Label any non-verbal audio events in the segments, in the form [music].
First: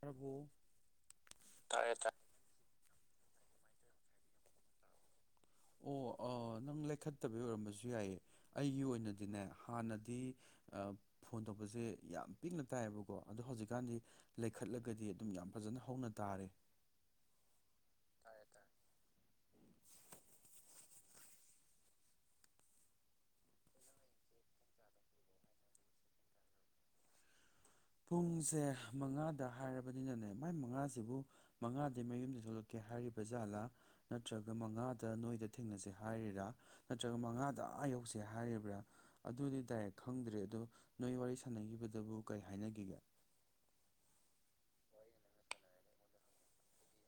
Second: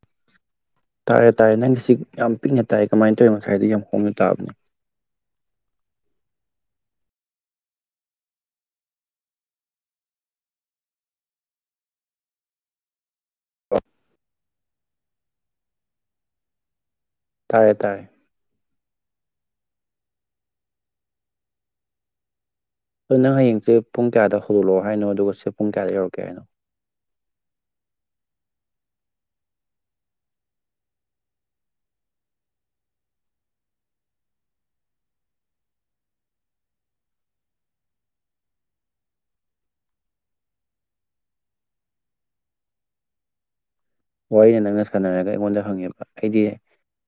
ꯇꯕꯣ ꯇꯥꯔꯦ ꯇꯥꯔꯦ ꯅꯪꯒꯤ ꯁꯤ ꯌꯥꯝ ꯄꯤꯛꯅ ꯇꯥꯏ ꯀꯃꯥꯏ ꯇꯧꯋꯤꯅꯣ ꯉꯁꯥꯏꯗꯤ ꯌꯥꯝ ꯍꯧꯅ ꯇꯥꯕꯅꯤ ꯑꯣ ꯑ ꯅꯪ ꯂꯩꯈꯠꯇꯕꯩ ꯑꯣꯏꯔꯝꯕꯁꯨ ꯌꯥꯏꯌꯦ ꯑꯩꯒꯤ ꯑꯣꯏꯅꯗꯤꯅꯦ ꯍꯥꯟꯅꯗꯤ ꯑ ꯐꯣꯟ ꯇꯧꯕꯁꯦ ꯌꯥꯝ ꯄꯤꯛꯅ ꯇꯥꯏꯌꯦꯕꯀꯣ ꯑꯗꯣ ꯍꯧꯖꯤꯛꯀꯥꯟꯗꯤ ꯂꯩꯈꯠꯂꯒꯗꯤ ꯑꯗꯨꯝ ꯌꯥꯝ ꯐꯖꯅ ꯍꯧꯅ ꯇꯥꯔꯦ ꯇꯥꯔꯦ ꯇꯥꯔꯦ ꯑꯗꯨ ꯅꯪ ꯍꯌꯦꯡꯁꯦ ꯄꯨꯡ ꯀꯌꯥꯗ ꯍꯧꯗꯣꯛꯂꯛꯑꯣ ꯍꯥꯏꯅꯣ ꯑꯗꯨꯒ ꯁꯦ ꯄꯨꯡ ꯀꯌꯥꯗ ꯌꯧꯔꯛꯀꯦ ꯍꯥꯏꯅꯣ ꯄꯨꯡꯁꯦ ꯃꯉꯥꯗ ꯍꯥꯏꯔꯕꯅꯤꯅꯅꯦ ꯃꯥꯏ ꯃꯉꯥꯁꯤꯕꯨ ꯃꯉꯥꯗꯩ ꯃꯌꯨꯝꯗꯩ ꯊꯣꯛꯂꯛꯀꯦ ꯍꯥꯏꯔꯤꯕ ꯖꯥꯠꯂꯥ ꯅꯠꯇ꯭ꯔꯒ ꯃꯉꯥꯗ ꯅꯣꯏꯗ ꯊꯦꯡꯅꯁꯦ ꯍꯥꯏꯔꯤꯔꯥ ꯅꯠꯇ꯭ꯔꯒ ꯃꯉꯥꯗ ꯑꯥ ꯌꯧꯁꯦ ꯍꯥꯏꯔꯤꯕ꯭ꯔꯥ ꯑꯗꯨꯗꯤ ꯗꯥꯏꯔꯦꯛ ꯈꯪꯗ꯭ꯔꯦ ꯑꯗꯣ ꯅꯣꯏ ꯋꯥꯔꯤ ꯁꯥꯟꯅꯈꯤꯕꯗꯨꯕꯨ ꯀꯩ ꯍꯥꯏꯅꯒꯤꯒꯦ ꯋꯥꯔꯤꯅ ꯅꯪꯅ ꯁꯥꯟꯅꯔꯒ ꯑꯩꯉꯣꯟꯗ ꯍꯪꯉꯦꯕ ꯑꯩꯗꯤ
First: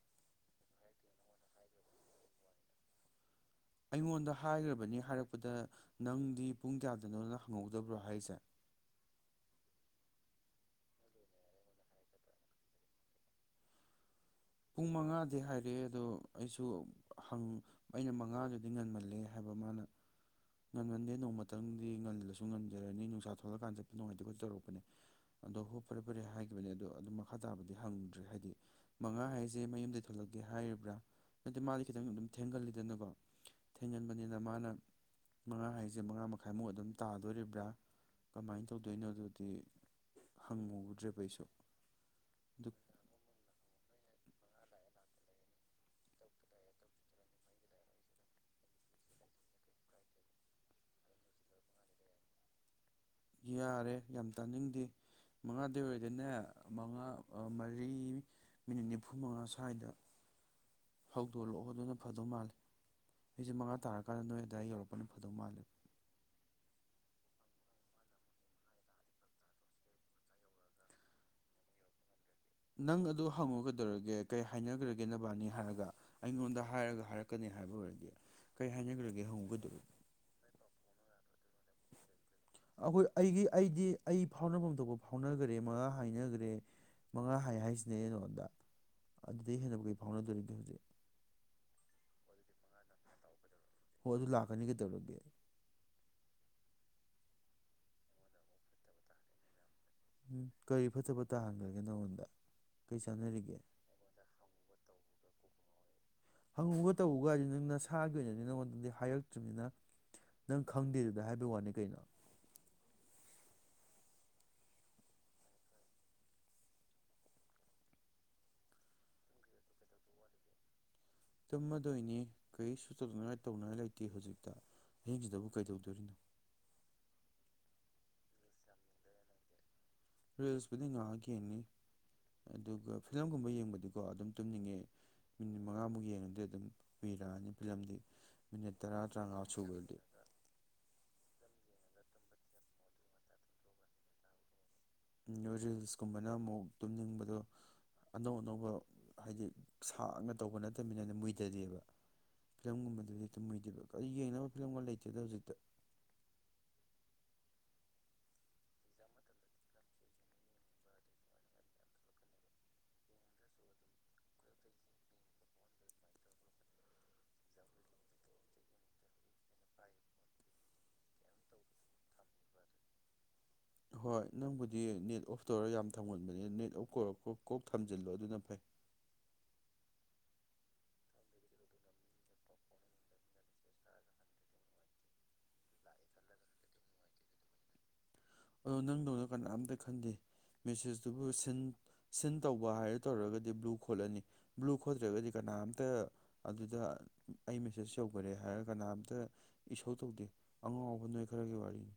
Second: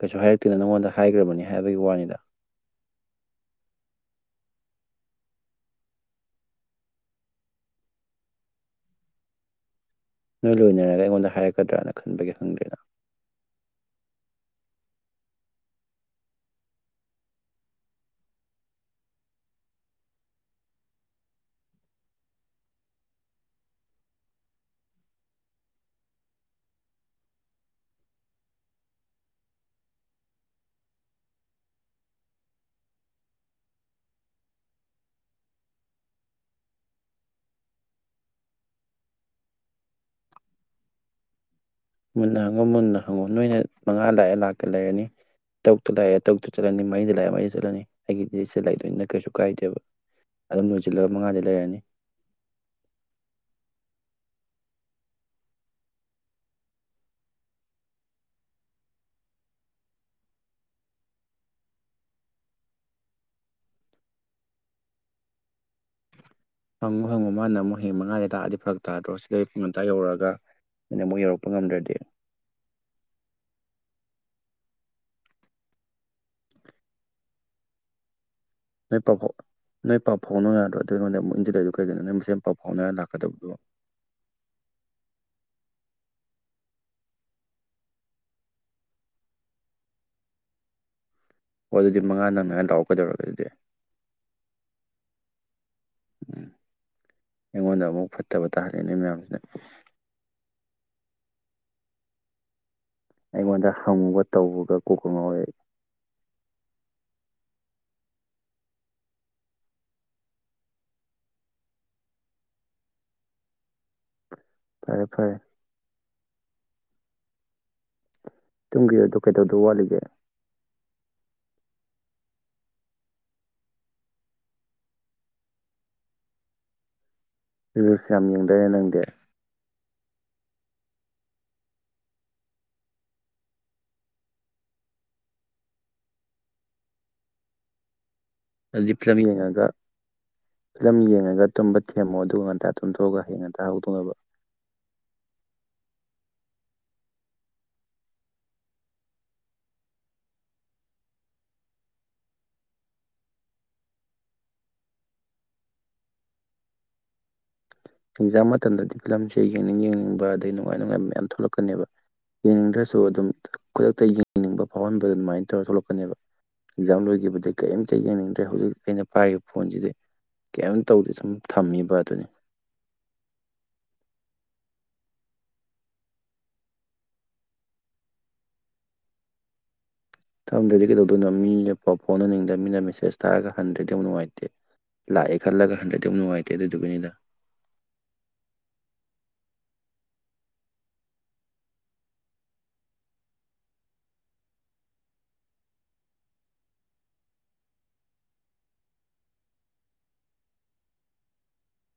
ꯀꯩꯁꯨ ꯍꯥꯏꯔꯛꯇꯦꯅ ꯅꯪꯉꯣꯟꯗ ꯍꯥꯏꯈ꯭ꯔꯕꯅꯤ ꯍꯥꯏꯕꯒꯤ ꯋꯥꯅꯤꯗ ꯑꯩꯉꯣꯟꯗ ꯍꯥꯏꯈ꯭ꯔꯕꯅꯤ ꯍꯥꯏꯔꯛꯄꯗ ꯅꯪꯗꯤ ꯄꯨꯡ ꯀꯌꯥꯗꯅꯣꯅ ꯍꯪꯍꯧꯗꯕ꯭ꯔꯣ ꯍꯥꯏꯁꯦ ꯅꯣꯏ ꯂꯣꯏꯅꯔꯒ ꯑꯩꯉꯣꯟꯗ ꯍꯥꯏꯔꯛꯀꯗ꯭ꯔꯅ ꯈꯟꯕꯒꯤ ꯍꯪꯗ꯭ꯔꯦꯅ ꯄꯨꯡ ꯃꯉꯥꯗꯤ ꯍꯥꯏꯔꯛꯑꯦ ꯑꯗꯣ ꯑꯩꯁꯨ ꯍꯪ ꯑꯩꯅ ꯃꯉꯥꯗꯨꯗꯤ ꯉꯟꯃꯜꯂꯦ ꯍꯥꯏꯕ ꯃꯥꯅ ꯉꯟꯃꯟꯗꯦ ꯅꯣꯡꯃꯇꯪꯗꯤ ꯉꯜꯂꯁꯨ ꯉꯟꯖꯔꯅꯤ ꯅꯨꯡꯁꯥ ꯊꯣꯛꯂꯛꯀꯥꯟ ꯆꯠꯄ ꯅꯨꯡꯉꯥꯏꯇꯦ ꯈꯣꯠꯇꯦ ꯇꯧꯔꯛꯄꯅꯦ ꯑꯗꯣ ꯍꯣ ꯐꯔꯦ ꯐꯔꯦ ꯍꯥꯏꯈꯤꯕꯅꯦ ꯑꯗꯣ ꯑꯗꯨꯝ ꯃꯈꯥ ꯇꯥꯕꯗꯤ ꯍꯪꯉꯨꯗ꯭ꯔꯦ ꯍꯥꯏꯕꯗꯤ ꯃꯉꯥ ꯍꯥꯏꯖꯦ ꯃꯌꯨꯝꯗꯩ ꯊꯣꯛꯂꯛꯀꯦ ꯍꯥꯏꯔꯤꯕ꯭ꯔꯥ ꯅꯠꯇꯦ ꯃꯥꯗꯤ ꯈꯤꯇꯪ ꯑꯗꯨꯝ ꯊꯦꯡꯒꯜꯂꯤꯗꯅꯀꯣ ꯊꯦꯡꯒꯟꯕꯅꯤꯅ ꯃꯥꯅ ꯃꯉꯥ ꯍꯥꯏꯁꯦ ꯃꯉꯥ ꯃꯈꯥꯏꯃꯨꯛ ꯑꯗꯨꯝ ꯇꯥꯗꯣꯔꯤꯕ꯭ꯔꯥ ꯀꯃꯥꯏ ꯇꯧꯗꯣꯏꯅꯣ ꯑꯗꯨꯗꯤ ꯍꯪꯉꯨꯗ꯭ꯔꯦꯕ ꯑꯩꯁꯨ ꯃꯨꯟꯅ ꯍꯪꯉꯣ ꯑꯗꯨ ꯃꯨꯟꯅ ꯍꯪꯉꯣ ꯅꯣꯏꯅ ꯃꯉꯥ ꯂꯥꯛꯑꯦ ꯂꯥꯛꯇꯦ ꯂꯩꯔꯅꯤ ꯇꯔꯨꯛꯇꯨ ꯂꯥꯛꯑꯦ ꯇꯔꯨꯛꯇꯨ ꯆꯠꯂꯅꯤ ꯃꯔꯤꯗ ꯂꯥꯛꯑꯦ ꯃꯔꯤꯗ ꯆꯠꯂꯅꯤ ꯑꯩꯒꯤꯗꯤ ꯁꯤ ꯂꯩꯗꯣꯏꯅꯤꯅ ꯀꯩꯁꯨ ꯀꯥꯏꯗꯦꯕ ꯑꯗꯨꯝ ꯂꯣꯏꯁꯤꯜꯂꯒ ꯃꯉꯥꯗꯩ ꯂꯩꯔꯅꯤ ꯌꯥꯔꯦ ꯌꯥꯝ ꯇꯥꯅꯤꯡꯗꯦ ꯃꯉꯥꯗꯩ ꯑꯣꯏꯔꯗꯤꯅꯦ ꯃꯉꯥ ꯑ ꯃꯔꯤ ꯃꯤꯅꯤꯠ ꯅꯤꯐꯨ ꯃꯉꯥ ꯁ꯭ꯋꯥꯏꯗ ꯍꯧꯗꯣꯛꯂꯛꯑꯣ ꯑꯗꯨꯅ ꯐꯗꯧ ꯃꯥꯜꯂꯦ ꯑꯩꯁꯦ ꯃꯉꯥ ꯇꯥꯔꯀꯥꯟꯗ ꯅꯣꯏ ꯑꯗꯨꯋꯥꯏ ꯌꯧꯔꯛꯄꯅ ꯐꯗꯧ ꯃꯥꯜꯂꯦ ꯍꯪꯉꯨ ꯍꯪꯉꯨ ꯃꯥꯅ ꯑꯃꯨꯛ ꯍꯌꯦꯡ ꯃꯉꯥꯗꯩ ꯇꯥꯛꯑꯗꯤ ꯐꯔꯛ ꯇꯥꯗ꯭ꯔꯣ ꯁꯤꯗꯩ ꯄꯨꯡ ꯉꯝꯇ ꯌꯧꯔꯛꯑꯒ ꯑꯩꯅ ꯑꯃꯨꯛ ꯌꯧꯔꯛꯄ ꯉꯝꯗ꯭ꯔꯗꯤ ꯅꯪ ꯑꯗꯨ ꯍꯪꯉꯨꯒꯩꯗꯧꯔꯒꯦ ꯀꯩ ꯍꯥꯏꯅꯈ꯭ꯔꯒꯦ ꯅꯕꯥꯅꯤ ꯍꯥꯏꯔꯒ ꯑꯩꯉꯣꯟꯗ ꯍꯥꯏꯔꯒ ꯍꯥꯏꯔꯛꯀꯅꯤ ꯍꯥꯏꯕ ꯑꯣꯏꯔꯗꯤ ꯀꯩ ꯅꯣꯏ ꯍꯥꯏꯅꯈ꯭ꯔꯒꯦ ꯄꯥꯐꯥꯎ ꯍꯪꯉꯨ ꯀꯩꯗꯧꯔꯒꯦ ꯅꯣꯏ ꯄꯥꯎꯐꯥꯎꯅꯧ ꯌꯥꯗ꯭ꯔꯣ ꯑꯗꯨ ꯑꯩꯉꯣꯟꯗ ꯃꯨꯡ [unintelligible] ꯑꯩꯈꯣꯏ ꯑꯩꯒꯤ ꯑꯩꯗꯤ ꯑꯩ ꯐꯥꯎꯅꯐꯝ ꯊꯣꯛꯄ ꯐꯥꯎꯅꯒꯔꯦ ꯇꯔꯦ ꯃꯉꯥ ꯍꯥꯏꯅꯈ꯭ꯔꯦ ꯃꯉꯥ ꯍꯥꯏ ꯍꯥꯏꯁꯤꯅꯦ ꯑꯩꯅ ꯅꯉꯪꯟꯗ ꯑꯗꯨꯗꯩ ꯍꯦꯟꯅꯕꯨ ꯀꯩ ꯐꯥꯎꯅꯗꯣꯔꯤꯒꯦ ꯍꯧꯖꯤꯛ ꯑꯣ ꯑꯗꯨꯗꯤ ꯃꯉꯥꯟ ꯅꯪꯅꯉꯥꯏ ꯂꯥꯛꯑꯣ ꯀꯩꯗꯧꯔꯒ ꯑꯗꯨꯗꯤ ꯍꯣꯏ ꯑꯗꯨ ꯂꯥꯛꯀꯅꯤ ꯀꯩꯗꯧꯔꯒꯦ ꯎꯝ ꯑꯩꯉꯣꯟꯗ ꯑꯃꯨꯛ ꯐꯠꯇꯕ ꯇꯥꯍꯜꯂꯤꯅꯦ ꯃꯌꯥꯝꯁꯤꯅ ꯀꯔꯤ ꯐꯠꯇꯕ ꯇꯥꯍꯟꯈ꯭ꯔꯒꯦ ꯅꯪꯉꯣꯟꯗ ꯑꯩꯉꯣꯟꯗ ꯍꯪꯕꯒ ꯇꯧꯕꯒ ꯀꯣꯛꯀ ꯉꯥꯎꯏ ꯑꯩ ꯍꯪꯉꯨꯒ ꯇꯧꯕꯒ ꯍꯥꯏꯁꯤ ꯅꯪ ꯅꯁꯥꯒꯤ ꯑꯣꯏꯅꯗꯤ ꯅꯪꯉꯣꯟꯗꯪꯗꯤ ꯍꯥꯏꯔꯛꯇ꯭ꯔꯤꯕꯅꯤꯅ ꯅꯪ ꯈꯪꯗꯦꯗꯨꯗ ꯍꯥꯏꯕꯒꯤ ꯋꯥꯅꯤ ꯀꯩꯅꯣ ꯐꯔꯦ ꯐꯔꯦ ꯇꯨꯡꯒꯤꯔꯣꯏꯗꯔꯣ ꯀꯩꯗꯧꯗꯣ ꯋꯥꯠꯂꯤꯒꯦ ꯇꯨꯂꯃꯗꯣꯏꯅꯤ ꯀꯔꯤꯁꯨ ꯆꯠꯅꯉꯥꯏ ꯇꯧꯅꯉꯥꯏ ꯂꯩꯇꯦ ꯍꯧꯖꯤꯛꯇ ꯑꯍꯤꯡꯁꯤꯗꯕꯨ ꯀꯩꯗꯧꯗꯣꯔꯤꯅꯣ ꯔꯤꯂꯁꯌꯥꯝ ꯌꯦꯡꯗꯥꯏꯅꯦ ꯅꯪꯗꯦ ꯔꯤꯜꯁꯄꯨꯗꯤ ꯉꯥꯏꯍꯥꯛ ꯌꯦꯡꯅꯤ ꯑꯗꯨꯒ ꯐꯤꯂꯝꯒꯨꯝꯕ ꯌꯦꯡꯕꯗꯤꯀꯣ ꯑꯗꯨꯝ ꯇꯨꯝꯅꯤꯡꯉꯦ ꯃꯤꯅꯤꯠ ꯃꯉꯥꯃꯨꯛ ꯌꯦꯡꯉꯗꯤ ꯑꯗꯨꯝ ꯀꯨꯏꯔꯛꯑꯅꯤ ꯐꯤꯂꯝꯗꯤ ꯃꯤꯅꯤꯠ ꯑꯗꯨꯗꯤ ꯇꯔꯥ ꯐꯤꯂꯝ ꯇꯔꯥꯃꯉꯥ ꯌꯦꯡꯉꯒ ꯁꯨꯕꯗꯗꯤ ꯐꯤꯂꯝ ꯌꯦꯡꯉꯒ ꯇꯨꯝꯕ ꯊꯦꯝꯃꯣ ꯑꯗꯨꯒ ꯉꯟꯇꯥ ꯇꯨꯝꯊꯣꯛꯑꯒ ꯍꯌꯦꯡ ꯉꯟꯇꯥ ꯍꯧꯗꯣꯛꯅꯕ ꯔꯤꯜꯁꯀꯨꯝꯕꯅ ꯑꯃꯨꯛ ꯇꯨꯝꯅꯤꯡꯕꯗꯣ ꯑꯅꯧ ꯑꯅꯧꯕ ꯍꯥꯏꯗꯤ ꯁꯥꯡꯅ ꯇꯧꯕ ꯅꯠꯇꯅꯤꯅ ꯑꯗꯨꯝ ꯃꯨꯏꯗꯗꯦꯕ ꯐꯤꯂꯝꯒꯨꯝꯕꯗꯨꯗꯤ ꯇꯨꯝꯃꯨꯏꯗꯦꯕ ꯀꯔꯤ ꯌꯦꯡꯅꯕ ꯐꯤꯂꯝꯒ ꯂꯩꯇꯦꯗ ꯍꯧꯖꯤꯛꯇ ꯑꯦꯛꯖꯥꯝ ꯃꯇꯝꯗꯗꯤ ꯐꯤꯂꯝꯁꯦ ꯌꯦꯡꯅꯤꯡ ꯌꯦꯡꯅꯤꯡꯕ ꯑꯗꯩ ꯅꯨꯡꯉꯥꯏ ꯅꯨꯡꯉꯥꯏꯕ ꯃꯌꯥꯝ ꯊꯣꯛꯂꯛꯀꯅꯦꯕ ꯌꯦꯡꯅꯤꯡꯗ꯭ꯔꯁꯨ ꯑꯗꯨꯝ ꯈꯨꯗꯛꯇ ꯌꯦꯡꯅꯤꯡꯕ ꯐꯥꯎꯍꯟꯕꯗ ꯑꯗꯨꯃꯥꯏꯅ ꯇꯧꯔꯒ ꯊꯣꯛꯂꯛꯀꯅꯦꯕ ꯑꯦꯛꯖꯥꯝ ꯂꯣꯏꯈꯤꯕꯗ ꯀꯔꯤꯝꯇ ꯌꯦꯡꯅꯤꯡꯗ꯭ꯔꯦ ꯍꯧꯖꯤꯛ ꯑꯩꯅ ꯄꯥꯏꯔꯤꯕ ꯐꯣꯟꯁꯤꯗꯤ ꯀꯔꯤꯝ ꯇꯧꯗꯦ ꯁꯝ ꯊꯝꯃꯤꯕ ꯑꯗꯨꯅꯤ ꯍꯣꯏ ꯅꯪꯕꯨꯗꯤ ꯅꯦꯠ ꯑꯣꯐ ꯇꯧꯔ ꯌꯥꯝ ꯊꯝꯒꯟꯕꯅꯦ ꯅꯦꯠ ꯑꯣꯐ ꯀꯧ ꯀꯣꯛ ꯊꯝꯖꯤꯜꯂꯣ ꯑꯗꯨꯅ ꯐꯩ ꯊꯝꯗ꯭ꯔꯗꯤ ꯀꯩꯗꯧꯗꯣꯏꯅꯣ ꯃꯤꯅꯥꯎ ꯐꯥꯎꯅꯅꯤꯡꯗꯕ ꯃꯤꯅ ꯃꯦꯁꯦꯁ ꯊꯥꯔꯒ ꯍꯟꯗ꯭ꯔꯗꯤ ꯑꯃꯛ ꯅꯨꯡꯉꯥꯏꯇꯦ ꯂꯥꯛꯑꯦ ꯈꯜꯂꯒ ꯍꯟꯗ꯭ꯔꯗꯤ ꯌꯥꯃꯨꯛ ꯅꯨꯡꯉꯥꯏꯇꯦ ꯑꯗꯨꯗꯨꯒꯤꯅꯤꯗ ꯑꯗꯣ ꯅꯪꯗꯧꯅ ꯀꯅꯥꯝꯇ ꯈꯟꯗꯦ ꯃꯦꯁꯦꯖꯇꯨꯕꯨ ꯁꯤꯟ ꯁꯤꯟ ꯇꯧꯕ ꯍꯥꯏꯔ ꯇꯧꯔꯒꯗꯤ ꯕ꯭ꯂꯨ ꯈꯣꯠꯂꯅꯤ ꯕ꯭ꯂꯨ ꯈꯣꯠꯇ꯭ꯔꯒꯗꯤ ꯀꯅꯥꯝꯇ ꯑꯗꯨꯗ ꯑꯩ ꯃꯦꯁꯦꯖ ꯌꯧꯈꯔꯦ ꯍꯥꯏꯔꯒ ꯀꯅꯥꯝꯇ ꯏꯁꯣ ꯇꯧꯗꯦ ꯑꯉꯥꯎꯕ ꯅꯣꯏ ꯈꯥꯔꯒꯤ ꯋꯥꯔꯤꯅꯤ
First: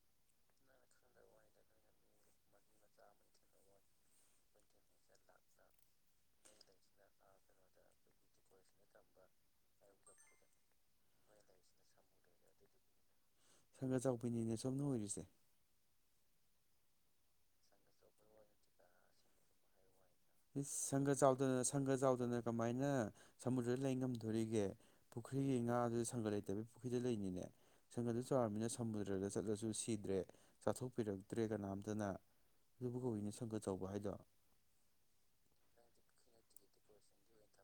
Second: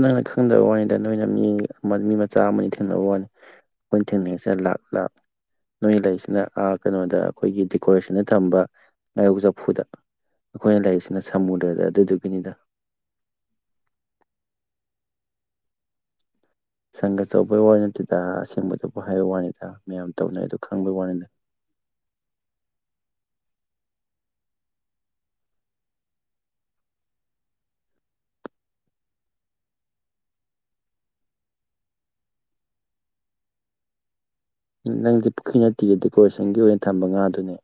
ꯅꯪꯅ ꯈꯪꯗꯕ ꯋꯥꯅꯤꯗ ꯅꯣꯏꯅ ꯃꯤ ꯃꯤ ꯃꯆꯥ ꯑꯃꯅꯤ ꯊꯦꯡꯅꯕ ꯋꯥꯅꯤ ꯑꯩꯈꯣꯏꯅ ꯊꯦꯡꯅꯔꯤꯁꯤꯗ ꯂꯥꯥꯛ ꯂꯥꯥꯛ ꯅꯣꯏꯅ ꯂꯩꯔꯤꯁꯤꯅ ꯀꯩꯅꯣꯗ ꯑꯩꯈꯣꯏꯒꯤ ꯗꯦꯀꯣꯔꯦꯁꯟꯅ ꯊꯝꯕ ꯉꯥꯌꯣꯛ ꯆꯐꯨꯗ ꯑꯩꯈꯣꯏꯅ ꯂꯩꯔꯤꯁꯤꯅ ꯁꯃꯨꯗ꯭ꯔꯗ ꯑꯗꯨꯗꯨꯒꯤꯅꯤꯗ ꯁꯪꯒ ꯆꯥꯎꯕꯤꯅꯤꯅꯦ ꯁꯣꯝꯅ ꯑꯣꯏꯔꯤꯁꯦ ꯁꯪꯒꯆꯧꯕꯩ ꯋꯥ ꯅꯠꯇꯦꯗ ꯑꯁꯦꯡꯕꯗꯨꯕꯨ ꯍꯥꯏꯕ ꯋꯥꯅꯤꯗ ꯃꯌꯥꯝ ꯇꯧꯅꯩ ꯑꯗꯨ ꯏꯁ ꯈꯪꯕꯩ ꯁꯪꯒ ꯋꯥꯅꯤꯗ ꯆꯥꯎꯗꯅ ꯁꯪꯒ ꯆꯥꯎꯗꯅ ꯀꯃꯥꯏꯅ ꯁꯃꯨꯗ꯭ꯔꯗ ꯂꯩ ꯉꯝꯗꯣꯔꯤꯒꯦ ꯄꯨꯈ꯭ꯔꯤꯒꯤ ꯉꯥꯗꯨꯗ ꯁꯪꯒ ꯂꯩꯇꯕꯒꯤ ꯄꯨꯈ꯭ꯔꯤꯗ ꯂꯩꯅꯤꯅꯦ ꯁꯪꯒꯗꯨ ꯆꯥꯎꯔꯕꯃꯤꯅ ꯁꯃꯨꯗ꯭ꯔꯗ ꯆꯠꯂꯁꯨ ꯁꯤꯗ꯭ꯔꯦ ꯆꯥꯊꯣꯛꯄꯤꯔꯛꯇ꯭ꯔꯦ ꯀꯅꯥꯝꯇꯅ ꯑꯗꯨꯕꯨ ꯀꯧꯏꯅꯦ ꯁꯪꯒ ꯆꯥꯎꯧꯕ ꯍꯥꯏꯗꯣ ꯅꯪꯗꯤ ꯄꯨꯈ꯭ꯔꯤ ꯅꯠꯇꯦꯒ ꯗꯦꯀꯣꯔꯦꯁꯟꯒꯤ ꯑꯣꯏꯅ ꯊꯝꯕ ꯉꯥꯗꯨꯅꯦ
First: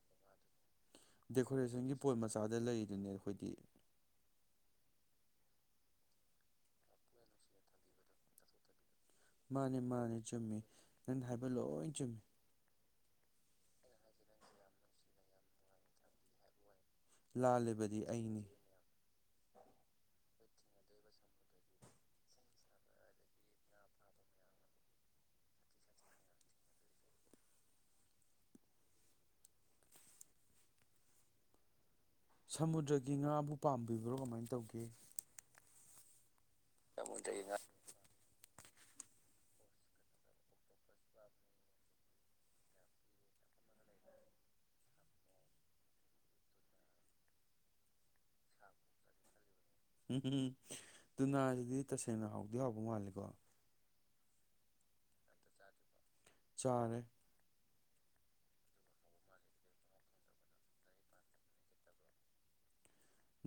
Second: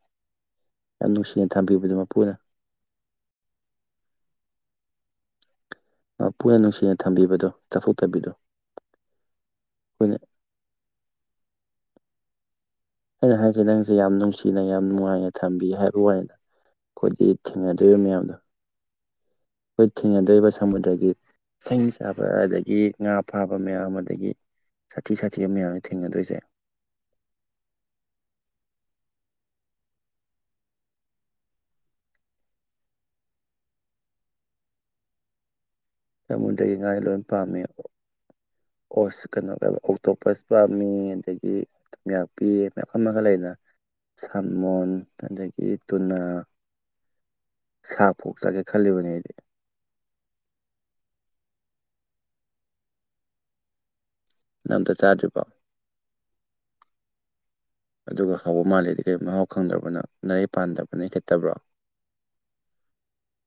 ꯌꯥꯝ ꯅꯨꯡꯁꯤꯅ ꯗꯦꯀꯣꯔꯦꯁꯟꯒꯤ ꯊꯝꯕꯤꯕꯗꯣ ꯄꯣꯠ ꯃꯄꯨꯅ ꯃꯆꯥꯗ ꯂꯩꯔꯤꯗꯨꯅꯦ ꯑꯩꯈꯣꯏꯗꯤ ꯃꯄꯨꯅ ꯅꯨꯡꯁꯤꯅ ꯊꯝꯕꯤꯕꯗꯣ ꯆꯥꯊꯣꯛ ꯇꯥꯕꯤꯗꯣ ꯃꯥꯅꯦ ꯃꯥꯅꯦ ꯆꯨꯝꯃꯤ ꯅꯪ ꯍꯥꯏꯕ ꯅꯪ ꯂꯣꯏ ꯆꯨꯝꯃꯦ ꯑꯩꯅ ꯍꯥꯏꯁꯩ ꯅꯪꯁꯦ ꯌꯥꯝ ꯅꯨꯡꯁꯤꯅ ꯌꯥꯝ ꯅꯨꯡꯉꯥꯏꯅ ꯊꯝꯕꯤ ꯍꯥꯏꯕ ꯋꯥꯅ ꯑꯩꯈꯣꯏꯗꯤ ꯂꯥꯜꯂꯤꯕꯗꯤ ꯊꯦꯡꯅꯗꯧꯔꯤꯕ ꯃꯌꯥꯝꯗꯣ ꯑꯩꯅꯤ ꯑꯩꯈꯣꯏ ꯊꯦꯡꯅꯗꯣꯏꯕ ꯁꯃꯨꯗ꯭ꯔꯒꯤ ꯁꯥꯍꯤꯡ ꯆꯥꯕ ꯑꯗꯒꯤ ꯉꯥ ꯐꯥꯕ ꯃꯌꯥꯝ ꯑꯗꯒꯤ ꯁꯥꯊꯤ ꯁꯥꯊꯤꯕ ꯃꯌꯥꯝꯁ ꯊꯦꯡꯅꯗꯣꯏꯁꯦ ꯁꯃꯨꯗ꯭ꯔꯒꯤ ꯉꯥꯕꯨ ꯄꯥꯝꯕꯤꯕ꯭ꯔꯣ ꯀꯃꯥꯏꯅ ꯇꯧꯒꯦ ꯁꯃꯨꯗ꯭ꯔꯒꯤ ꯉꯥꯗꯤ ꯂꯣꯏ ꯄꯥꯝꯃꯦ ꯀꯩꯅꯣꯒ ꯑꯣꯛꯇꯣꯞꯄꯁ ꯄꯥꯝꯃꯤ ꯑꯗꯒꯤ ꯊꯨꯝꯌꯥꯛꯄꯤ ꯑꯗꯩ ꯃꯌꯥꯝ ꯑꯃꯒ ꯂꯩꯗꯅ ꯁꯥꯃꯣꯟ ꯑꯗꯒꯤ ꯇꯨꯅꯥ ꯁꯥꯛ ꯄꯣꯛ ꯆꯥꯒꯦ ꯈꯜꯂꯤꯕꯅꯦ ꯑꯩꯗꯤ ꯎꯝ ꯎꯝ ꯇꯨꯅꯥꯁꯤꯗꯤ ꯇꯁꯦꯡꯅ ꯍꯥꯎꯗꯤ ꯍꯥꯎꯕ ꯃꯥꯜꯂꯦꯀꯣ ꯅꯪ ꯑꯝꯇ ꯆꯥꯗ꯭ꯔꯤ ꯕꯣ ꯆꯥꯔꯦ ꯑꯗꯨꯒ ꯍꯧꯕ ꯃꯥꯜꯂꯤꯗꯤ ꯀꯔꯤ ꯃꯍꯥꯎ ꯈꯪꯗ꯭ꯔꯕꯣ ꯅꯥꯔꯩ ꯄꯥꯟꯗꯕꯔ ꯅꯔꯩ ꯈꯦꯠꯇꯕ꯭ꯔ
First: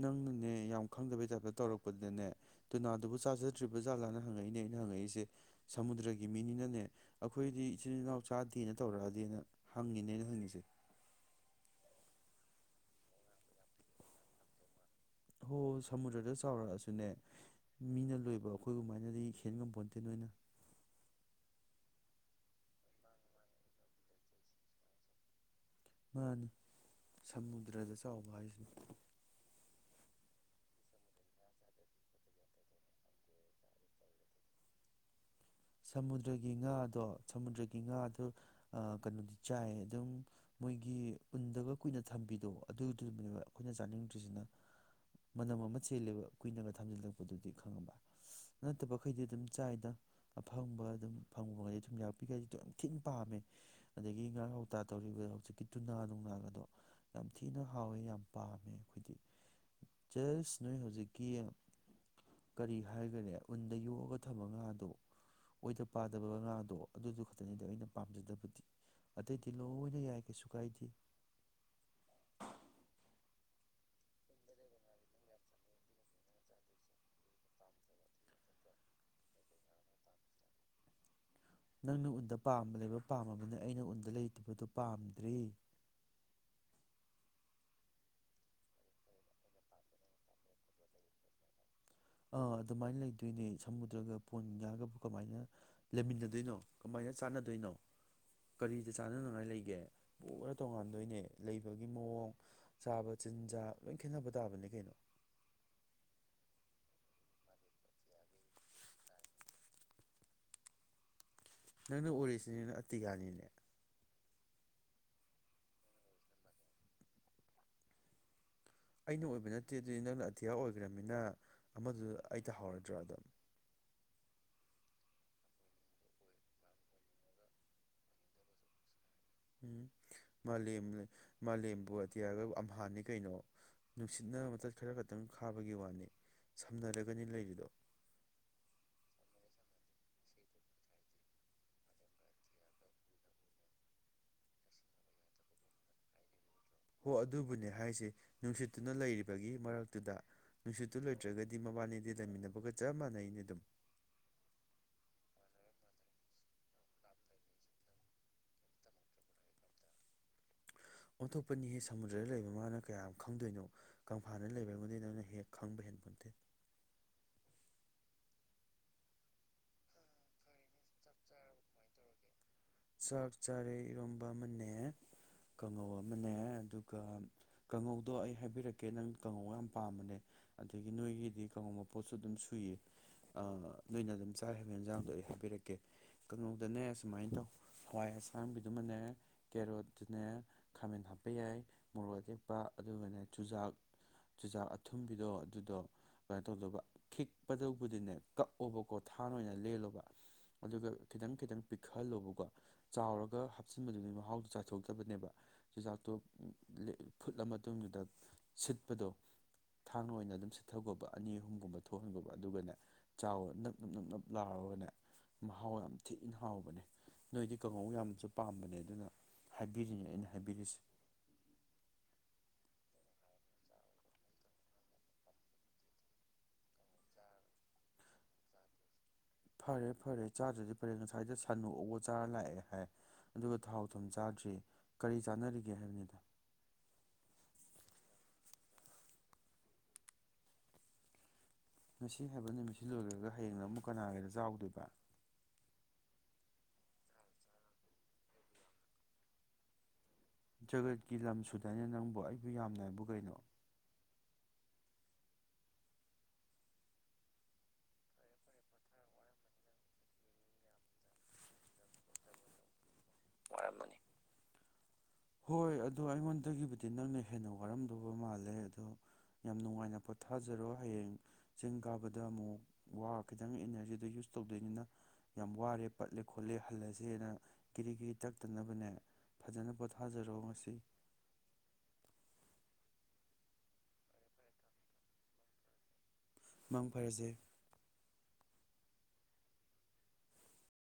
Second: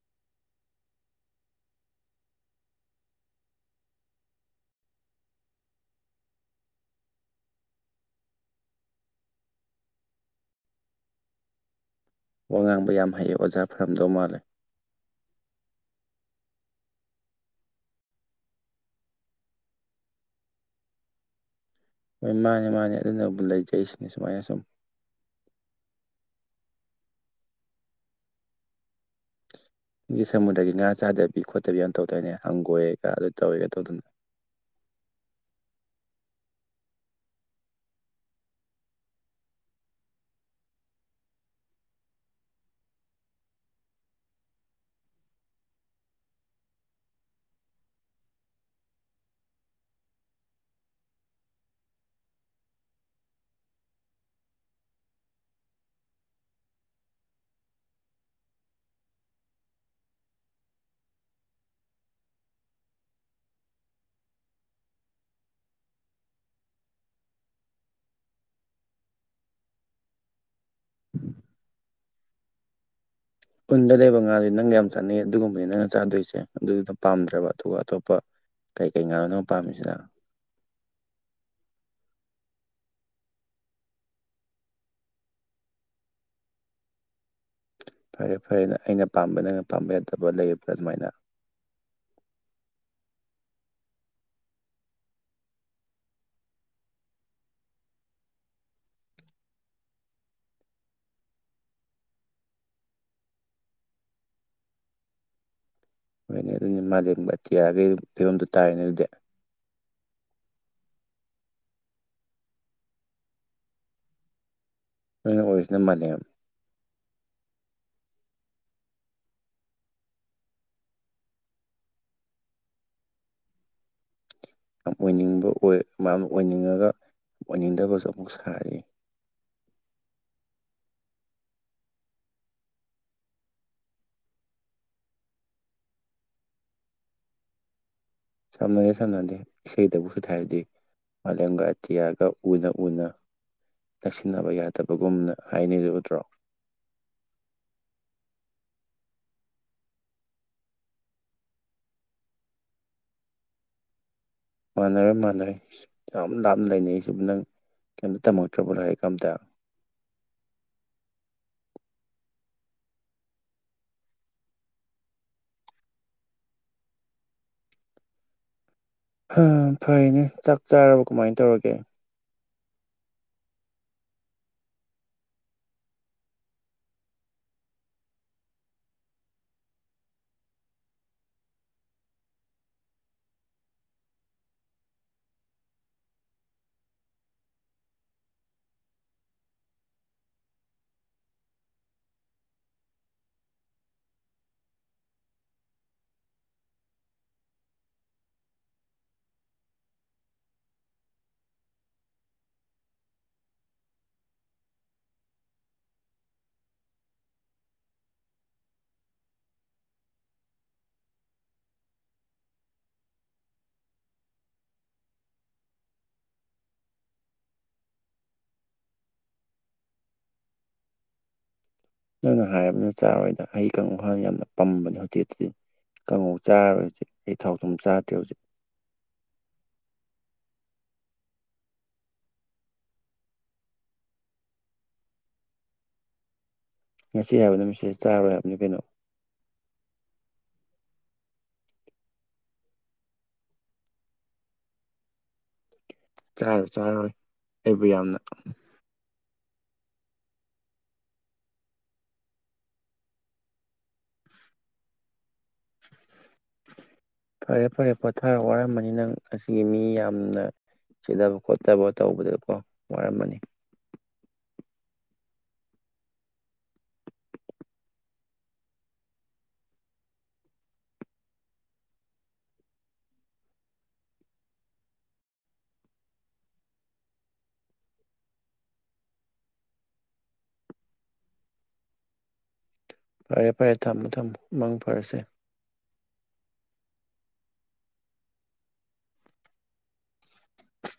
ꯅꯪꯅꯅꯦ ꯌꯥꯝ ꯈꯪꯗꯕꯩ ꯇꯥꯏꯞꯇ ꯇꯧꯔꯛꯄꯗꯅꯦ ꯇꯨꯅꯥꯗꯨꯕꯨ ꯆꯥꯖꯗ꯭ꯔꯤꯕ꯭ꯔ ꯖꯥꯠꯂꯥꯅ ꯍꯪꯉꯛꯏꯅꯦ ꯑꯩꯅ ꯍꯪꯉꯛꯏꯁꯦ ꯁꯃꯨꯗ꯭ꯔꯒꯤ ꯃꯤꯅꯤꯅꯅꯦ ꯑꯩꯈꯣꯏꯗꯤ ꯏꯆꯤꯜ ꯏꯅꯥꯎ ꯆꯥꯗꯦꯅ ꯇꯧꯔꯛꯑꯗꯤꯦꯅ ꯍꯪꯉꯤꯅꯦ ꯑꯩꯅ ꯍꯪꯉꯤꯁꯦ ꯋꯥ ꯉꯥꯡꯕ ꯌꯥꯝ ꯍꯩꯌꯦ ꯑꯣꯖꯥ ꯐꯔꯝꯗꯧ ꯃꯥꯜꯂꯦ ꯍꯣꯏ ꯁꯃꯨꯗ꯭ꯔꯗ ꯆꯥꯎꯔꯛꯑꯁꯨꯅꯦ ꯃꯤꯅ ꯂꯣꯏꯕ ꯑꯩꯈꯣꯏ ꯑꯗꯨꯃꯥꯏꯅꯗꯤ ꯍꯦꯟꯉꯝꯄꯣꯟꯇꯦ ꯅꯣꯏꯅ ꯍꯣꯏ ꯃꯥꯅꯦ ꯃꯥꯅꯦ ꯑꯗꯨꯅꯕꯨ ꯂꯩꯖꯩꯁꯤꯅꯤ ꯁꯨꯃꯥꯏꯅ ꯁꯨꯝ ꯁꯃꯨꯗ꯭ꯔꯗ ꯆꯥꯎꯕ ꯍꯥꯏꯁꯤꯅꯤ ꯒꯤ ꯁꯃꯨꯗ꯭ꯔꯒꯤ ꯉꯥ ꯆꯥꯗꯕꯤ ꯈꯣꯠꯇꯕꯤ ꯑꯃ ꯇꯧꯗꯣꯏꯅꯦ ꯍꯪꯒꯣꯏꯑꯒ ꯑꯗꯨ ꯇꯧꯋꯦꯒ ꯇꯧꯗꯅ ꯁꯃꯨꯗ꯭ꯔꯒꯤ ꯉꯥꯗꯣ ꯁꯃꯨꯗ꯭ꯔꯒꯤ ꯉꯥꯗꯣ ꯀꯩꯅꯣꯗꯤ ꯆꯥꯏ ꯑꯗꯨꯝ ꯃꯣꯏꯒꯤ ꯎꯟꯗꯒ ꯀꯨꯏꯅ ꯊꯝꯕꯤꯗꯣ ꯑꯗꯨꯗꯨꯅꯦꯕ ꯑꯩꯈꯣꯏꯅ ꯆꯥꯅꯤꯡꯗ꯭ꯔꯤꯁꯤꯅ ꯃꯅꯝ ꯑꯃ ꯆꯦꯜꯂꯦꯕ ꯀꯨꯏꯅꯒ ꯊꯝꯖꯤꯜꯂꯛꯄꯗꯨꯗꯤ ꯈꯪꯉꯝꯕ ꯅꯠꯇꯕꯈꯩꯗꯤ ꯑꯗꯨꯝ ꯆꯥꯏꯗ ꯑꯐꯪꯕ ꯑꯗꯨꯝ ꯐꯪꯉꯣꯏ ꯊꯨꯝꯌꯥꯛꯄꯤꯒꯇꯣ ꯌꯥꯝ ꯊꯤꯟ ꯄꯥꯝꯃꯦ ꯑꯗꯒꯤ ꯉꯥꯎꯇꯥ ꯇꯧꯔꯤꯕꯗꯣ ꯍꯧꯖꯤꯛꯀꯤ ꯇꯨꯅꯥ ꯅꯨꯡꯅꯥꯒꯗꯣ ꯌꯥꯝ ꯊꯤꯅ ꯍꯥꯎꯋꯦ ꯌꯥꯝ ꯄꯥꯝꯃꯦ ꯑꯩꯈꯣꯏꯗꯤ ꯖꯁ ꯅꯣꯏ ꯍꯧꯖꯤꯛꯀꯤ ꯀꯔꯤ ꯍꯥꯏꯒꯔꯦ ꯎꯟꯗ ꯌꯣꯛꯑꯒ ꯊꯝꯃ ꯉꯥꯗꯣ ꯑꯣꯏꯗ ꯄꯥꯗꯕ ꯉꯥꯗꯣ ꯑꯗꯨꯗꯨ ꯈꯛꯇꯅꯤꯗ ꯑꯩꯅ ꯄꯥꯝꯖꯗꯕꯗꯤ ꯑꯇꯩꯗꯤ ꯂꯣꯏꯅ ꯌꯥꯏ ꯀꯩꯁꯨ ꯀꯥꯏꯗꯦ ꯎꯟꯗ ꯂꯩꯕ ꯉꯥꯗꯤ ꯅꯪꯒ ꯌꯥꯝ ꯆꯥꯅꯩ ꯑꯗꯨꯒꯨꯝꯕꯗꯨꯅꯦ ꯅꯪꯅ ꯆꯥꯗꯣꯏꯁꯦ ꯑꯗꯨꯅ ꯄꯥꯝꯗ꯭ꯔꯕ ꯑꯗꯨ ꯑꯇꯣꯞꯄ ꯀꯩ ꯀꯩ ꯉꯥꯅꯣ ꯅꯪ ꯄꯥꯝꯃꯤꯁꯤꯅ ꯅꯪꯅ ꯎꯟꯗ ꯄꯥꯝꯅ ꯂꯩꯕ ꯄꯥꯝꯃꯅꯤꯅ ꯑꯩꯅ ꯎꯟꯗ ꯂꯩꯇꯕꯗꯣ ꯄꯥꯝꯗ꯭ꯔꯦ ꯐꯔꯦ ꯐꯔꯦꯅꯦ ꯑꯩꯅ ꯄꯥꯝꯕ ꯅꯪꯅ ꯄꯥꯝꯕ ꯌꯥꯗꯕ ꯂꯩꯔꯤꯕ꯭ꯔ ꯑꯗꯨꯃꯥꯏꯅ ꯑꯥ ꯑꯗꯨꯃꯥꯏꯅ ꯂꯩꯗꯣꯏꯅꯦ ꯁꯃꯨꯗ꯭ꯔꯒ ꯄꯣꯟꯒꯤ ꯉꯥꯒꯕꯨ ꯀꯃꯥꯏꯅ ꯂꯩꯃꯤꯟꯅꯗꯣꯏꯅꯣ ꯀꯃꯥꯏꯅ ꯆꯥꯟꯅꯗꯣꯏꯅꯣ ꯀꯔꯤꯗ ꯆꯥꯅꯅꯉꯥꯏ ꯂꯩꯒꯦ ꯄꯨꯔ ꯇꯣꯡꯉꯥꯟꯗꯣꯏꯅꯦ ꯂꯩꯕꯒꯤ ꯃꯑꯣꯡ ꯆꯥꯕ ꯆꯤꯟꯖꯥꯛ ꯂꯣꯏ ꯈꯦꯠꯅꯕ ꯇꯥꯕꯅꯦ ꯀꯩꯅꯣ ꯍꯣꯏꯅꯦ ꯑꯗꯨꯅꯤ ꯃꯥꯂꯦꯝ ꯑꯇꯤꯌꯥꯒꯤ ꯐꯤꯕꯝꯗꯨ ꯇꯥꯔꯦꯅꯦ ꯑꯗꯨꯗꯤ ꯅꯪꯅ ꯑꯣꯢꯔꯤꯁꯤꯅ ꯑꯇꯤꯌꯥꯅꯤꯅꯦ ꯅꯪꯅ ꯑꯣꯏꯁꯤꯅ ꯃꯥꯂꯦꯝ ꯑꯩꯅ ꯑꯣꯏꯕ ꯅꯠꯇꯦ ꯑꯗꯨꯗꯤ ꯅꯪꯅ ꯑꯇꯤꯌꯥ ꯑꯣꯏꯒ꯭ꯔꯝꯅꯤꯅ ꯑꯃꯗꯨ ꯑꯩ ꯇꯥꯍꯧꯔꯗ꯭ꯔꯣ ꯑꯗꯨꯝ ꯌꯥꯝ ꯑꯣꯏꯅꯤꯡꯕ ꯑꯣꯏ ꯃꯥ ꯑꯣꯏꯅꯤꯡꯉꯒ ꯑꯣꯏꯅꯤꯡꯗꯕꯁꯨ ꯑꯃꯨꯛ ꯁꯥꯔꯤ ꯎꯝ ꯃꯥꯂꯦꯝ ꯃꯥꯂꯦꯝꯕꯨ ꯑꯇꯤꯌꯥꯒ ꯑꯝꯍꯥꯟꯅꯤ ꯀꯩꯅꯣ ꯅꯨꯡꯁꯤꯠꯅ ꯃꯇꯠ ꯈꯔ ꯈꯛꯇꯪ ꯈꯥꯕꯒꯤ ꯋꯥꯅꯤ ꯁꯝꯅꯔꯒꯅꯤ ꯂꯩꯔꯤꯗꯣ ꯁꯝꯅꯗꯦ ꯁꯝꯅꯗꯦ ꯏꯁꯩꯗꯕꯨ ꯊꯥꯔꯗꯤ ꯃꯥꯂꯦꯝꯒ ꯑꯇꯤꯌꯥꯒ ꯎꯅ ꯎꯅ ꯅꯛꯁꯤꯟꯅꯕ ꯌꯥꯗꯕꯒꯨꯝꯅ ꯍꯥꯏꯅꯔꯤꯗꯨ ꯎꯔꯣ ꯍꯣ ꯑꯗꯨꯕꯨꯅꯦ ꯍꯥꯏꯁꯦ ꯅꯨꯡꯁꯤꯠꯇꯨꯅ ꯂꯩꯔꯤꯕꯒꯤ ꯃꯔꯛꯇꯨꯗ ꯅꯨꯡꯁꯤꯠꯇꯨ ꯂꯩꯇ꯭ꯔꯒꯗꯤ ꯃꯕꯥꯅꯤꯗꯤ ꯂꯩꯃꯤꯟꯅꯕꯒ ꯆꯞ ꯃꯥꯟꯅꯩꯅꯦ ꯑꯗꯨꯝ ꯃꯥꯟꯅꯔꯣꯢ ꯃꯥꯟꯅꯔꯣꯢ ꯏꯁ ꯌꯥꯝ ꯂꯥꯞꯅ ꯂꯩꯅꯩꯁꯤꯕꯨ ꯅꯪ ꯀꯩꯝꯇ ꯇꯝꯃꯛꯇ꯭ꯔꯕꯣ ꯂꯥꯏꯔꯤꯛꯀ ꯑꯝꯇ ꯑꯣꯟꯊꯣꯛꯄꯅꯤ ꯍꯦ ꯁꯃꯨꯗ꯭ꯔꯗ ꯂꯩꯕ ꯃꯥꯅ ꯀꯌꯥꯝ ꯈꯪꯗꯣꯏꯅꯣ ꯀꯪꯐꯥꯜꯗ ꯂꯩꯕ ꯑꯩꯉꯣꯟꯗꯒꯤ ꯅꯪꯅ ꯍꯦꯟ ꯈꯪ ꯍꯦꯟꯄꯣꯟꯇꯦ ꯍꯥ ꯐꯔꯦꯅꯦ ꯆꯥꯛ ꯆꯥꯔꯕꯣ ꯀꯃꯥꯏ ꯇꯧꯔꯒꯦ ꯆꯥꯛ ꯆꯥꯔꯦ ꯏꯔꯣꯝꯕ ꯑꯃꯅꯦ ꯀꯥꯡꯉꯧ ꯑꯃꯅꯦ ꯑꯗꯨꯒ ꯀꯥꯡꯍꯧꯗꯣ ꯑꯩ ꯍꯥꯏꯕꯤꯔꯛꯀꯦ ꯅꯪ ꯀꯥꯡꯉꯧ ꯌꯥꯝ ꯄꯥꯝꯕꯅꯦ ꯑꯗꯒꯤ ꯅꯣꯏꯒꯤꯗꯤ ꯀꯥꯡꯉꯧ ꯃꯄꯣꯠꯁꯨ ꯑꯗꯨꯝ ꯁꯨꯏ ꯑꯥ ꯅꯣꯏꯅ ꯑꯗꯨꯝ ꯆꯥꯔꯤꯕ ꯍꯦꯟꯖꯥꯡꯗꯣ ꯑꯩ ꯍꯥꯏꯕꯤꯔꯛꯀꯦ ꯀꯥꯡꯉꯧꯗꯅꯦ ꯁꯨꯃꯥꯏꯅ ꯇꯧ ꯍꯋꯥꯏ ꯑꯁꯥꯡꯕꯤꯗꯨꯃꯅꯦ ꯀꯦꯔꯣꯠꯇꯨꯅꯦ ꯈꯥꯃꯦꯟ ꯍꯥꯞꯄ ꯌꯥꯏ ꯃꯣꯔꯣꯛ ꯑꯇꯦꯛꯄ ꯑꯗꯨꯒꯅꯦ ꯆꯨꯖꯥꯛ ꯆꯨꯖꯥꯛ ꯑꯊꯨꯝꯕꯤꯗꯣ ꯑꯗꯨꯗꯣ ꯀꯩꯅꯣ ꯇꯧꯗꯧꯕ ꯈꯤꯛꯄꯗꯨꯕꯨꯗꯤꯅꯦ ꯀꯛꯑꯣꯕꯀꯣ ꯊꯥꯟ ꯑꯣꯏꯅ ꯂꯦꯜꯂꯣꯕ ꯑꯗꯨꯒ ꯈꯤꯇꯪ ꯈꯤꯇꯪ ꯄꯤꯛꯍꯜꯂꯣꯕꯀꯣ ꯆꯥꯎꯔꯒ ꯍꯥꯞꯆꯤꯟꯕꯗꯨꯒꯤ ꯃꯍꯥꯎꯗꯨ ꯆꯥꯊꯣꯛꯇꯕꯅꯦꯕ ꯆꯨꯖꯥꯛꯇꯣ ꯐꯨꯠꯂ ꯃꯇꯨꯡꯗꯨꯗ ꯁꯤꯠꯄꯗꯣ ꯊꯥꯡ ꯑꯣꯏꯅ ꯑꯗꯨꯝ ꯁꯤꯠꯊꯒꯣꯕ ꯑꯅꯤ ꯑꯍꯨꯝꯒꯨꯝꯕ ꯊꯣꯛꯍꯟꯒꯣꯕ ꯑꯗꯨꯒꯅꯦ ꯆꯥꯎꯑꯣ ꯅꯞ ꯅꯞ ꯅꯞ ꯅꯞ ꯂꯥꯎꯔꯒꯅꯦ ꯃꯍꯥꯎ ꯌꯥꯝ ꯊꯤꯅ ꯍꯥꯎꯕꯅꯦ ꯅꯣꯏꯗꯤ ꯀꯥꯡꯍꯧ ꯌꯥꯝꯁꯨ ꯄꯥꯝꯕꯅꯦ ꯑꯗꯨꯅ ꯍꯥꯏꯕꯤꯔꯤꯅꯦ ꯑꯩꯅ ꯍꯥꯏꯕꯤꯔꯤꯁꯤ ꯅꯪꯅ ꯍꯥꯏꯔꯕꯅꯤꯅ ꯆꯥꯔꯣꯏꯗ ꯑꯩ ꯀꯥꯡꯉꯧ ꯍꯥꯟꯅ ꯌꯥꯝꯅ ꯄꯝꯕꯅꯦ ꯍꯧꯖꯤꯛꯗꯤ ꯀꯥꯡꯉꯧ ꯆꯥꯔꯔꯣꯏ ꯍꯧꯖꯤꯛ ꯑꯩ ꯊꯥꯎ ꯊꯨꯝ ꯆꯥꯗ꯭ꯔꯦ ꯍꯧꯖꯤꯛ ꯐꯔꯦ ꯐꯔꯦ ꯆꯥꯗ꯭ꯔꯗꯤ ꯐꯔꯦ ꯉꯁꯥꯏꯗ ꯁꯟ ꯑꯣꯛ ꯆꯥꯔ ꯂꯥꯛꯑꯦ ꯍꯥꯏ ꯑꯗꯨꯒ ꯊꯥꯎ ꯊꯨꯝ ꯆꯥꯗ꯭ꯔꯦ ꯀꯔꯤ ꯆꯥꯅꯔꯤꯒꯦ ꯍꯥꯏꯕꯅꯤꯗ ꯉꯁꯤ ꯍꯥꯏꯕ ꯅꯨꯃꯤꯠꯁꯤꯗꯩ ꯆꯥꯔꯣꯏ ꯍꯥꯏꯕꯅꯤ ꯀꯩꯅꯣ ꯉꯁꯤ ꯍꯥꯏꯕ ꯅꯨꯃꯤꯠꯁꯤ ꯂꯣꯏꯈ꯭ꯔꯒ ꯍꯌꯦꯡꯅ ꯑꯃꯨꯛ ꯀꯅꯥꯒꯤꯗ ꯆꯥꯎꯗꯣꯏꯕ ꯆꯔ ꯆꯥꯔꯔꯣꯏ ꯑꯩꯕꯨ ꯌꯥꯝꯅ ꯖꯒꯠꯀꯤ ꯂꯝ ꯁꯨꯗꯥꯏꯅꯦ ꯅꯪꯕꯨ ꯑꯩꯕꯨ ꯌꯥꯝꯅ ꯍꯥꯏꯕꯨ ꯀꯩꯅꯣ ꯐꯔꯦ ꯐꯔꯦ ꯄꯣꯊꯥꯔꯣ ꯋꯥꯔꯃꯅꯤ ꯅꯪ ꯉꯁꯤꯒꯤ ꯃꯤ ꯌꯥꯝꯅ ꯁꯤꯗꯕ ꯈꯣꯠꯊꯕ ꯇꯧꯕꯗꯀꯣ ꯋꯥꯔꯝ ꯋꯤꯔꯝꯃꯅꯤ ꯍꯣꯏ ꯑꯗꯣ ꯑꯩꯉꯣꯟꯗꯒꯤꯕꯨꯗꯤ ꯅꯪꯅ ꯍꯦꯟꯅ ꯋꯥꯔꯝꯗꯧꯕ ꯃꯥꯜꯂꯦ ꯑꯗꯣ ꯌꯥꯝ ꯅꯨꯡꯉꯥꯏꯅ ꯄꯣꯊꯥꯖꯔꯣ ꯍꯌꯦꯡ ꯆꯤꯡ ꯀꯥꯕꯗ ꯑꯃꯨꯛ ꯋꯥ ꯈꯤꯇꯪ ꯏꯅꯔꯖꯤꯗꯣ ꯌꯨꯁ ꯇꯧꯗꯣꯏꯅꯤꯅ ꯌꯥꯝ ꯋꯥꯔꯦ ꯄꯠꯂꯦ ꯈꯣꯠꯂꯦ ꯍꯜꯂꯁꯦꯅ ꯀꯤꯔꯤ ꯀꯤꯔꯤ ꯇꯛꯇꯅꯕꯅꯦ ꯐꯖꯅ ꯄꯣꯥ ꯊꯥꯖꯔꯣ ꯉꯁꯤ [inaudible] ꯐꯔꯦ ꯐꯔꯦ ꯊꯝꯃꯦ ꯊꯝꯃꯦ ꯅꯪ ꯐꯔꯁꯦ ꯃꯪ ꯐꯔꯁꯦ